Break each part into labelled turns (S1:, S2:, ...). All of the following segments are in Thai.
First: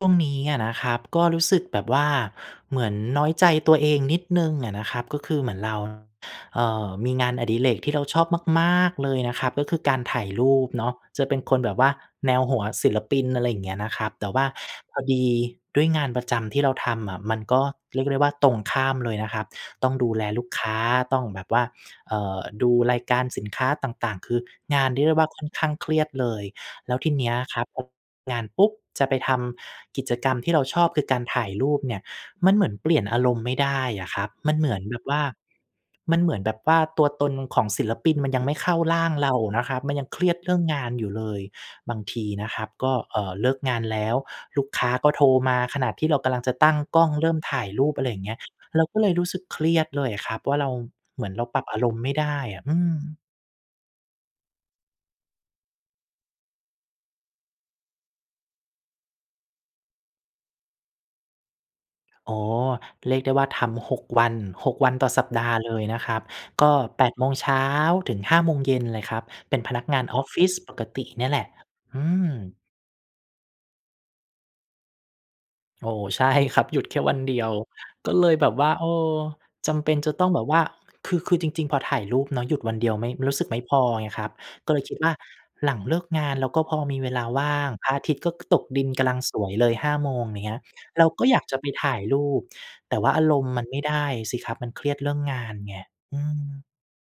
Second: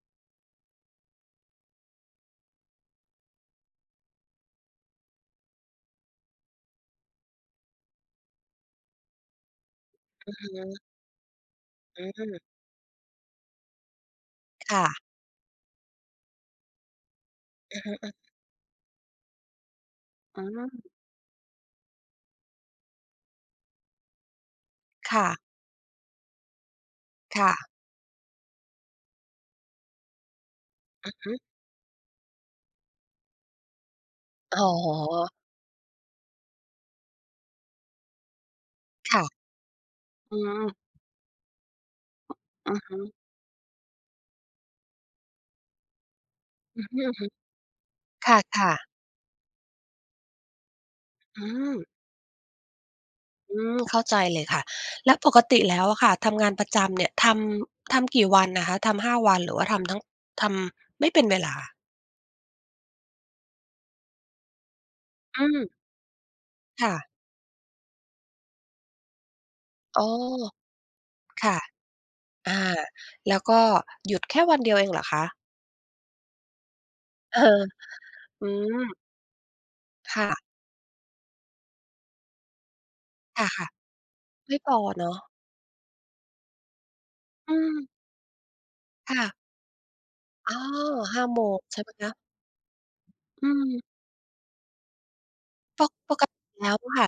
S1: ช่วงนี้อะนะครับ ก็รู้สึกแบบว่าเหมือนน้อยใจตัวเองนิดหนึ่งอะนะครับ ก็คือเหมือนเรา เอ่อ มีงานอดิเรกที่เราชอบมาก ๆ เลยนะครับ ก็คือการถ่า
S2: อ
S1: ย
S2: ือ
S1: ร
S2: ฮ
S1: ูป
S2: ึ
S1: เนาะ จะเป็นคนแบบว่า
S2: อื
S1: แน
S2: ม
S1: วหัวศิลปิน อะไรอย่างเงี้ยนะครับ แต่ว่า
S2: ค่
S1: พ
S2: ะ
S1: อดีด้วยงานประจำที่เราทำอะ มันก็
S2: อือฮึ
S1: เรี
S2: อ
S1: ยก
S2: ะ
S1: ได้ว่า ตรงข้ามเลยนะครับ ต้องดูแล
S2: อ
S1: ล
S2: ื
S1: ูกค้
S2: ม
S1: า ต้องแบบว่า เอ่อ ดูรายการสินค้าต่าง ๆ คืองานเรียก
S2: ค
S1: ได้
S2: ่
S1: ว่า
S2: ะ
S1: ค่อนข้างเครียดเลย แล้วทีเนี้ย
S2: ค่
S1: ครั
S2: ะ
S1: บ พอเลิกงานปุ๊บ! จะไปทำกิจกรรมที่เราชอบคื
S2: อ
S1: อ
S2: ื
S1: ก
S2: อ
S1: าร
S2: ฮึ
S1: ถ่ายรูปเนี่ย มันเหมือนเปลี่ยนอารมณ์ไม่ได้อะครับ มั
S2: อ
S1: น
S2: ๋
S1: เหม
S2: อ
S1: ือนแบบว่า มันเหมือนแบบว่าตัวตนของศิลปินมันยังไม่เข้าร่าง
S2: ค่ะ
S1: เรานะครับ มันยังเครี
S2: อื
S1: ยดเรื่อง
S2: ม
S1: งานอยู่เลย บางทีนะครั
S2: อ
S1: บ
S2: ือ
S1: ก
S2: ฮ
S1: ็
S2: ึ
S1: เอ่อ เลิกงานแล้ว ลูกค้าก็โทรมาขณะที่เรากำลังจะตั้
S2: อ
S1: ง
S2: ือ
S1: กล้อง
S2: ฮ
S1: เ
S2: ึ
S1: ริ่มถ่ายรูป อะไรอย่าง
S2: ๆ ค
S1: เงี้ย
S2: ่ะ
S1: เรา
S2: ๆ
S1: ก็เลยรู้สึกเครียดเลยอะครับว่าเรา เหมือน
S2: อ
S1: เ
S2: ื
S1: ราปรับอา
S2: ม
S1: รมณ์ไม่ได้อะ อืม
S2: อืม เข้าใจเลยค่ะ แล้วปกติแล้วอะค่ะ ทำงานประจำเนี่ย ทำ ทำกี่วันอะคะ? ทำ 5 วัน หรือว่าทำทั้ง ทำไม่เป็นเวลา
S1: อ๋อ เรียกได้ว่าทำ 6 วัน 6 วันต่อสัป
S2: อื
S1: ดาห์
S2: ม
S1: เลยนะครับ ก็
S2: ค่
S1: แป
S2: ะ
S1: ดโมงเช้า ถึง 17:00 เลยครับ เป็นพนักงา
S2: อ๋
S1: น
S2: อ
S1: ออฟฟิศปกติเนี่ยแหล
S2: ค
S1: ะ
S2: ่ะ
S1: อื
S2: อ
S1: ม
S2: า แล้วก็หยุดแค่วันเดียวเองเหรอคะ?
S1: โอ้โฮ ใช่ ครับ หยุดแค่วันเด
S2: เอ
S1: ี
S2: อ
S1: ยว ก็เลย
S2: อ
S1: แ
S2: ื
S1: บบว่า เอ่อ
S2: ม
S1: จำเป็นจะ
S2: ค
S1: ต
S2: ่
S1: ้อง
S2: ะ
S1: แบบว่า คือ คือจริง ๆ พอถ่ายรูปเนาะ หยุดวันเดียวไม่ รู้
S2: ค
S1: สึกไม่
S2: ่ะ
S1: พอไงครับ
S2: ๆ ไม่
S1: ก
S2: พ
S1: ็เ
S2: อ
S1: ลยคิด
S2: เน
S1: ว่
S2: า
S1: า
S2: ะ
S1: หลังเลิกงานเรา ก็พอมีเวลาว
S2: อื
S1: ่าง พ
S2: ม
S1: ระอาทิตย์ก็ ก ตกดินกำ
S2: ค
S1: ลัง
S2: ่
S1: ส
S2: ะ
S1: วยเลย 5 โมงอย่าง
S2: อ
S1: เ
S2: ๋
S1: งี
S2: อ
S1: ้ย เรา
S2: ห้
S1: ก็
S2: า
S1: อย
S2: โม
S1: ากจะ
S2: ง
S1: ไป
S2: ใช่ไ
S1: ถ
S2: หม
S1: ่าย
S2: คะ?
S1: รูป แต่ว่าอาร
S2: อ
S1: ม
S2: ื
S1: ณ์มันไ
S2: ม
S1: ม่ได้สิครับ มันเครียดเรื่องงานไง
S2: ปก ป
S1: อื
S2: กติ
S1: ม
S2: แล้วค่ะ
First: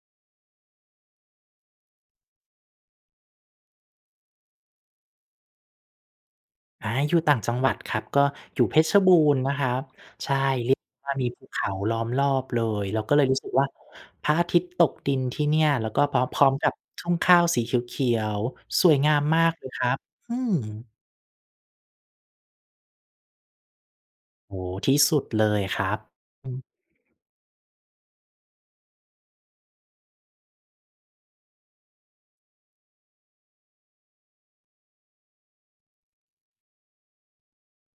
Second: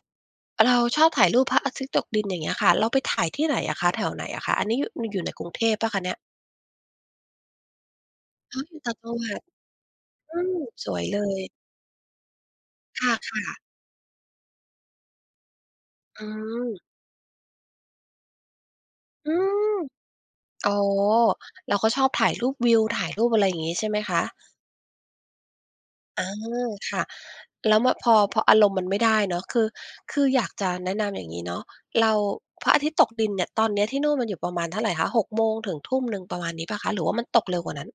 S2: เราชอบถ่ายรูปพระอาทิตย์ตกดิน อย่างเงี้ยค่ะ เราไปถ่ายที่ไหนอะคะ? แถวไหนอะคะ? อันนี้อยู่ อยู่ในกรุงเทพเปล่าคะเนี่ย?
S1: อา อยู่ต่างจังหวัดครับ ก็
S2: อ๋
S1: อ
S2: อ
S1: ยู่
S2: อย
S1: เ
S2: ู
S1: พ
S2: ่ต่
S1: ช
S2: าง
S1: ร
S2: จั
S1: บู
S2: งหวั
S1: รณ
S2: ด
S1: ์นะครับ ใช
S2: อื
S1: ่
S2: ม
S1: เรียก
S2: ส
S1: ได้
S2: วย
S1: ว่
S2: เ
S1: า
S2: ล
S1: มีภ
S2: ย
S1: ูเขาล้อมรอบเลย เรา
S2: ค
S1: ก
S2: ่
S1: ็เลยรู้สึก
S2: ะ ๆ
S1: ว่า พระอาทิตย์ตกดินที่เนี่ย แล้วก็พ
S2: อ
S1: ร
S2: ื
S1: ้อม พร้อมกับ
S2: ม
S1: ทุ่งข้าวสีเขียว ๆ สวยงาม
S2: อื
S1: มากเลย
S2: ม
S1: ครับ อืม
S2: อ๋อ เราก็ชอบถ่ายรูปวิว ถ่ายรูป อะไรอย่างงี้ ใช่ไหมคะ?
S1: โอ้โฮ ที่สุดเลยอะครับ
S2: อา
S1: อืม
S2: ค่ะ แล้ว ม พอ พออารมณ์มันไม่ได้เนาะ คือ คืออยากจะแนะนำ อย่างงี้เนาะ เรา พระอาทิตย์ตกดินเนี่ย ตอนเนี้ยที่นู่นมันอยู่ประมาณเท่าไรคะ? 6 โมงถึง 19:00 ประมาณนี้เปล่าคะ หรือว่ามันตกเร็วกว่านั้น?